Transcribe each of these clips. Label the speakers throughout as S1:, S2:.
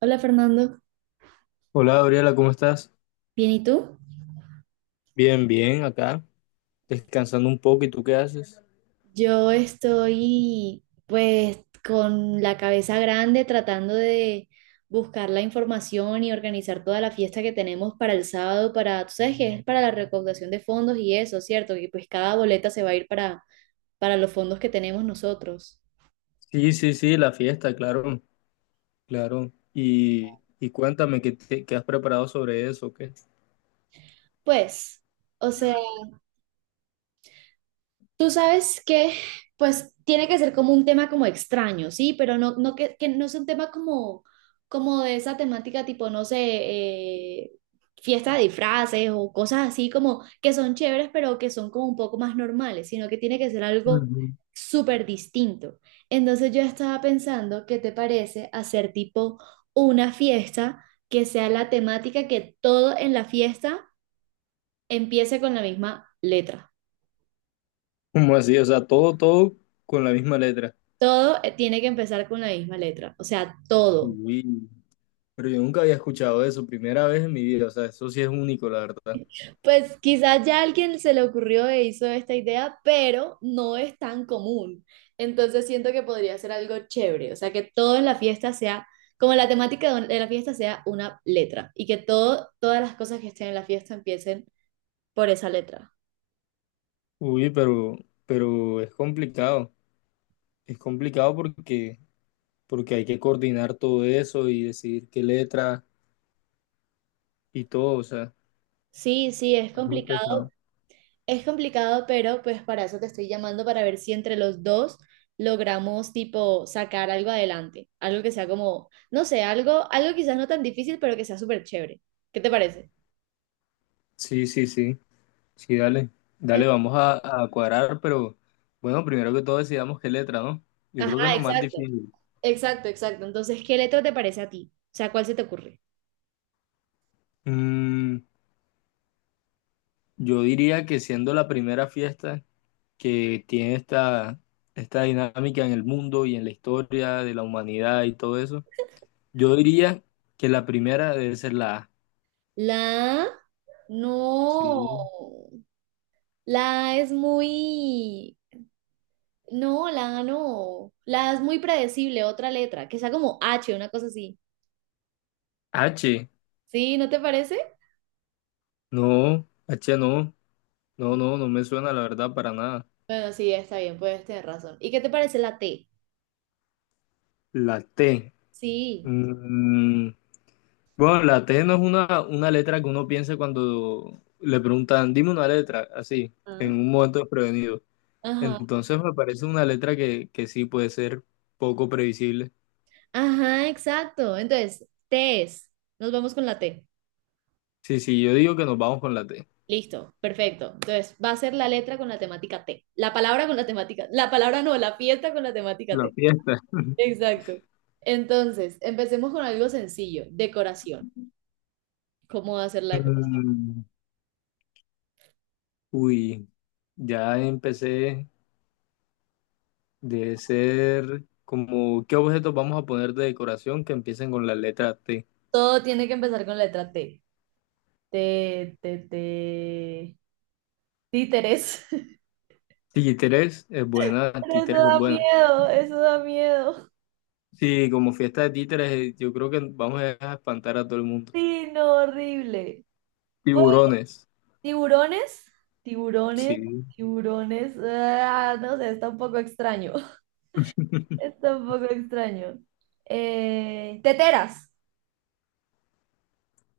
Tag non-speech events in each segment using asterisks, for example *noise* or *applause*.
S1: Hola Fernando,
S2: Hola Gabriela, ¿cómo estás?
S1: ¿bien y tú?
S2: Bien, bien, acá, descansando un poco. ¿Y tú qué haces?
S1: Yo estoy pues con la cabeza grande tratando de buscar la información y organizar toda la fiesta que tenemos para el sábado, para, tú sabes que es para la recaudación de fondos y eso, ¿cierto? Que pues cada boleta se va a ir para los fondos que tenemos nosotros.
S2: Sí, sí, sí, la fiesta, claro, claro. Y cuéntame, ¿qué has preparado sobre eso? ¿Qué?
S1: Pues, o sea, tú sabes que, pues, tiene que ser como un tema como extraño, ¿sí? Pero no que, que no sea un tema como, como de esa temática tipo, no sé, fiesta de disfraces o cosas así como que son chéveres, pero que son como un poco más normales, sino que tiene que ser algo
S2: Ujú.
S1: súper distinto. Entonces yo estaba pensando, ¿qué te parece hacer tipo una fiesta que sea la temática que todo en la fiesta empiece con la misma letra?
S2: ¿Cómo así? O sea, todo con la misma letra.
S1: Todo tiene que empezar con la misma letra, o sea, todo.
S2: Uy, pero yo nunca había escuchado eso, primera vez en mi vida. O sea, eso sí es único, la verdad.
S1: Pues quizás ya alguien se le ocurrió e hizo esta idea, pero no es tan común. Entonces siento que podría ser algo chévere, o sea, que todo en la fiesta sea, como la temática de la fiesta sea una letra y que todo, todas las cosas que estén en la fiesta empiecen por esa letra.
S2: Uy, pero es complicado. Es complicado porque hay que coordinar todo eso y decidir qué letra y todo, o sea.
S1: Sí, sí, es
S2: Es muy
S1: complicado.
S2: pesado.
S1: Es complicado, pero pues para eso te estoy llamando para ver si entre los dos logramos tipo sacar algo adelante, algo que sea como, no sé, algo, algo quizás no tan difícil, pero que sea súper chévere. ¿Qué te parece?
S2: Sí, sí, sí, sí, dale, dale,
S1: En-
S2: vamos a cuadrar, pero bueno, primero que todo decidamos qué letra, ¿no? Yo
S1: Ajá,
S2: creo que es lo más
S1: exacto,
S2: difícil.
S1: exacto, exacto. Entonces, ¿qué letra te parece a ti? O sea, ¿cuál se te ocurre?
S2: Mm, yo diría que siendo la primera fiesta que tiene esta dinámica en el mundo y en la historia de la humanidad y todo eso, yo diría que la primera debe ser la A.
S1: ¿La A? No,
S2: Sí.
S1: la A es muy, no, la A no, la A es muy predecible, otra letra, que sea como H, una cosa así.
S2: H,
S1: ¿Sí? ¿No te parece?
S2: no, H no, no, no, no me suena la verdad para nada.
S1: Bueno, sí, está bien, puedes tener razón. ¿Y qué te parece la T?
S2: La T.
S1: Sí.
S2: Mm, Bueno, la T no es una letra que uno piensa cuando le preguntan, dime una letra, así, en
S1: Ah.
S2: un momento desprevenido.
S1: Ajá.
S2: Entonces me parece una letra que sí puede ser poco previsible.
S1: Ajá, exacto. Entonces, T es. Nos vamos con la T.
S2: Sí, sí, yo digo que nos vamos con la T.
S1: Listo, perfecto. Entonces, va a ser la letra con la temática T. La palabra con la temática. La palabra no, la fiesta con la temática
S2: La
S1: T.
S2: fiesta. *laughs*
S1: Exacto. Entonces, empecemos con algo sencillo. Decoración. ¿Cómo va a ser la decoración?
S2: Mm, Uy, ya empecé de ser como, ¿qué objetos vamos a poner de decoración que empiecen con la letra T?
S1: Todo tiene que empezar con letra T. T, T, T. Títeres. *laughs*
S2: Títeres es buena,
S1: Pero eso
S2: títeres es
S1: da
S2: buena.
S1: miedo, eso da miedo.
S2: Sí, como fiesta de títeres, yo creo que vamos a dejar espantar a todo el mundo.
S1: Sí, no, horrible. Pues
S2: Tiburones,
S1: tiburones, tiburones,
S2: sí.
S1: tiburones. Ah, no sé, está un poco extraño. *laughs* Está un poco extraño. Teteras.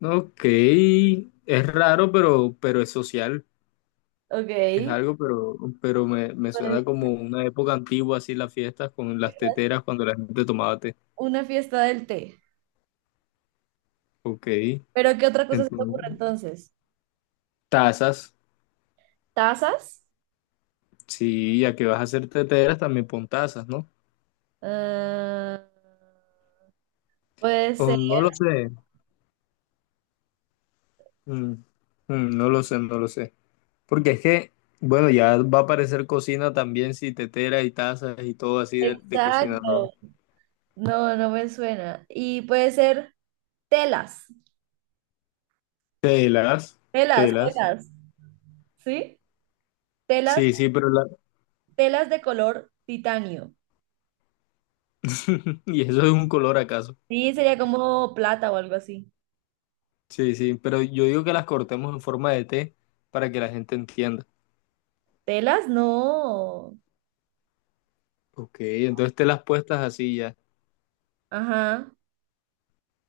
S2: Ok, es raro, pero es social. Es
S1: Ok.
S2: algo, pero, me
S1: Pues
S2: suena como una época antigua, así las fiestas con las teteras cuando la gente tomaba té.
S1: una fiesta del té.
S2: Ok,
S1: Pero ¿qué otra cosa se te
S2: entonces,
S1: ocurre entonces?
S2: tazas,
S1: ¿Tazas?
S2: sí, ya que vas a hacer teteras, también pon tazas, ¿no?
S1: Ah, puede
S2: O
S1: ser.
S2: no lo sé, Mm, no lo sé, no lo sé. Porque es que, bueno, ya va a aparecer cocina también, si teteras y tazas y todo así de cocina, ¿no?
S1: Exacto. No, no me suena. Y puede ser telas.
S2: Telas,
S1: Telas,
S2: telas.
S1: telas. ¿Sí? Telas,
S2: Sí, sí, pero la...
S1: telas de color titanio.
S2: *laughs* Y eso es un color acaso.
S1: Sí, sería como plata o algo así.
S2: Sí, sí, pero yo digo que las cortemos en forma de T para que la gente entienda.
S1: Telas, no.
S2: Ok, entonces telas puestas así ya.
S1: Ajá.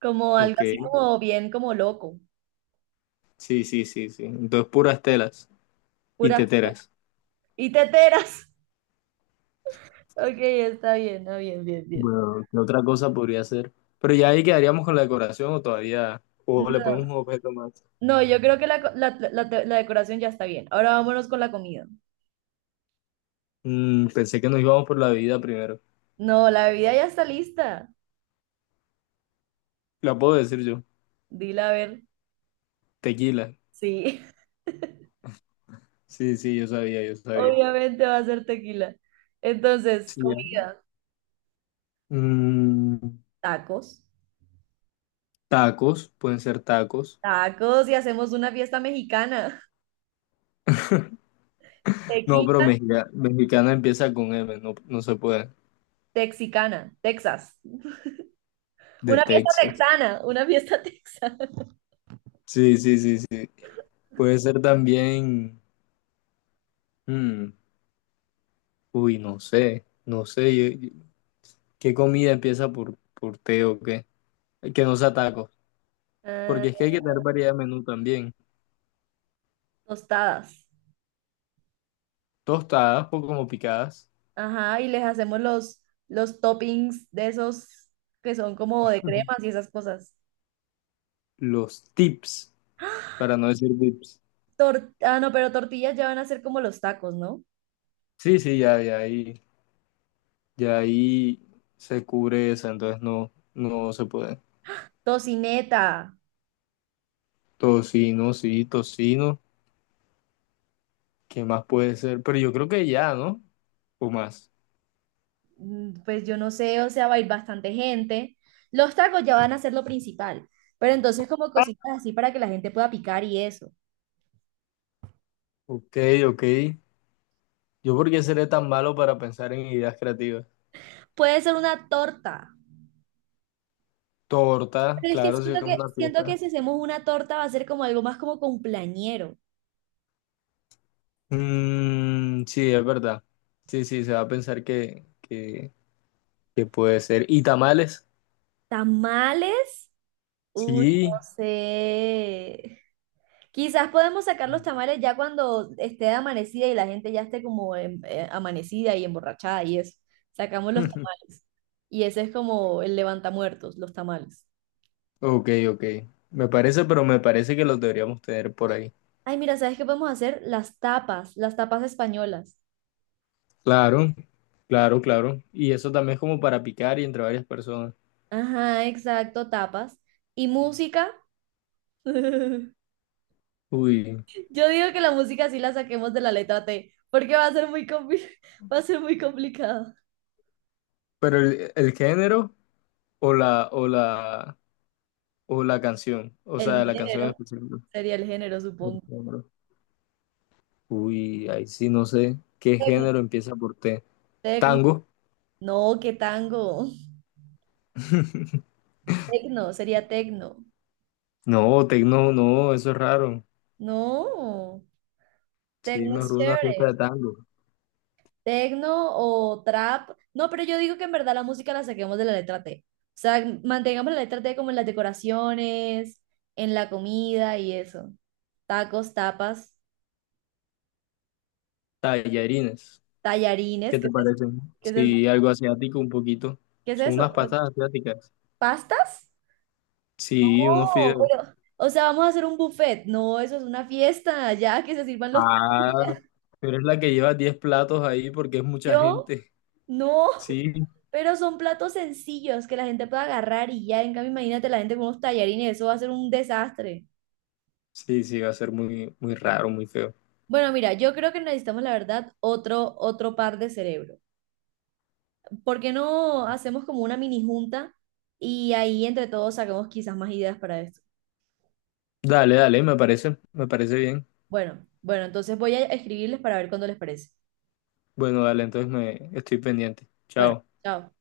S1: Como algo
S2: Ok,
S1: así como bien, como loco.
S2: sí, sí, sí, sí. Entonces puras telas y
S1: Pura.
S2: teteras.
S1: Y teteras. *laughs* Ok, está bien, ah, bien, bien, bien.
S2: Bueno, ¿qué otra cosa podría ser? Pero ya ahí quedaríamos con la decoración o todavía, o le ponemos un objeto más.
S1: No, yo creo que la, co- la- la te- la decoración ya está bien. Ahora vámonos con la comida.
S2: Mm, pensé que nos íbamos por la bebida primero.
S1: No, la bebida ya está lista.
S2: La puedo decir yo.
S1: Dila a ver.
S2: Tequila.
S1: Sí, *laughs*
S2: Sí, sí, yo sabía, yo sabía.
S1: obviamente va a ser tequila. Entonces,
S2: Sí, ya.
S1: comida,
S2: Mm,
S1: tacos.
S2: tacos, pueden ser tacos.
S1: Tacos y hacemos una fiesta mexicana.
S2: No, pero
S1: Tequila,
S2: mexicana empieza con M, no, no se puede.
S1: texicana, Texas.
S2: De
S1: Una fiesta
S2: Texas.
S1: texana, una fiesta *laughs* texana.
S2: Sí, sí, sí, sí. Puede ser también. mm, uy, no sé, no sé. ¿Qué comida empieza por T o qué? Que no sea tacos.
S1: Ah,
S2: Porque es que hay que tener variedad de menú también.
S1: tostadas.
S2: Tostadas o como picadas.
S1: Ajá, y les hacemos los toppings de esos que son como
S2: *laughs*
S1: de
S2: Ujú.
S1: cremas y esas cosas.
S2: Los tips,
S1: *gasps*
S2: para no decir VIPs.
S1: No, pero tortillas ya van a ser como los tacos, ¿no?
S2: Sí, sí, ya ahí se cubre esa, entonces no, no se puede.
S1: Tocineta,
S2: Tocino, sí, tocino, ¿qué más puede ser? Pero yo creo que ya, ¿no? O más.
S1: pues yo no sé, o sea, va a ir bastante gente. Los tacos ya van a ser lo principal, pero entonces como cositas así para que la gente pueda picar y eso.
S2: Ok, ok. ¿Yo por qué seré tan malo para pensar en ideas creativas?
S1: Puede ser una torta,
S2: Torta,
S1: pero es que
S2: claro, si
S1: siento
S2: es
S1: que,
S2: una
S1: siento que
S2: pieza.
S1: si hacemos una torta va a ser como algo más como cumpleañero.
S2: Mm, sí, es verdad. Sí, sí, se va a pensar que puede ser. ¿Y tamales?
S1: Tamales, uy, no
S2: Sí,
S1: sé. Quizás podemos sacar los tamales ya cuando esté amanecida y la gente ya esté como amanecida y emborrachada y eso. Sacamos los tamales. Y ese es como el levantamuertos, los tamales.
S2: ok, ok. Me parece, pero me parece que los deberíamos tener por ahí.
S1: Ay, mira, ¿sabes qué podemos hacer? Las tapas españolas.
S2: Claro, claro, claro. Y eso también es como para picar y entre varias personas.
S1: Ajá, exacto, tapas. Y música. *laughs*
S2: Uy,
S1: Yo digo que la música sí la saquemos de la letra T, porque va a ser muy *laughs* va a ser muy complicado.
S2: pero el género o la o la o la canción, o
S1: El
S2: sea, la canción en
S1: género.
S2: específico.
S1: Sería el género,
S2: El
S1: supongo.
S2: género. Uy, ahí sí no sé qué
S1: Tecno,
S2: género empieza por T.
S1: tecno.
S2: Tango.
S1: No, qué tango.
S2: *laughs*
S1: Tecno, sería tecno.
S2: No, tecno, no, eso es raro.
S1: No,
S2: Sí,
S1: tecno
S2: mejor
S1: es
S2: una fiesta
S1: chévere.
S2: de tango.
S1: Tecno o trap. No, pero yo digo que en verdad la música la saquemos de la letra T. O sea, mantengamos la letra T como en las decoraciones, en la comida y eso. Tacos, tapas,
S2: Tallarines.
S1: tallarines,
S2: ¿Qué
S1: ¿qué
S2: te
S1: es eso?
S2: parecen?
S1: ¿Qué es eso?
S2: Sí, algo asiático un poquito.
S1: ¿Qué es
S2: Son
S1: eso?
S2: unas pastas asiáticas.
S1: ¿Pastas?
S2: Sí, unos
S1: No,
S2: fideos.
S1: pero, o sea, vamos a hacer un buffet. No, eso es una fiesta, ya que se sirvan los
S2: Ah,
S1: tacos.
S2: pero es la que lleva 10 platos ahí porque es mucha
S1: Yo
S2: gente.
S1: no,
S2: Sí,
S1: *laughs* pero son platos sencillos que la gente puede agarrar y ya, en cambio, imagínate la gente con unos tallarines, eso va a ser un desastre.
S2: sí, sí, va a ser muy, muy raro, muy feo.
S1: Bueno, mira, yo creo que necesitamos, la verdad, otro par de cerebro. ¿Por qué no hacemos como una mini junta y ahí entre todos sacamos quizás más ideas para esto?
S2: Dale, dale, me parece bien.
S1: Bueno, bueno, entonces voy a escribirles para ver cuándo les parece.
S2: Bueno, dale, entonces me estoy pendiente.
S1: Bueno,
S2: Chao.
S1: chao.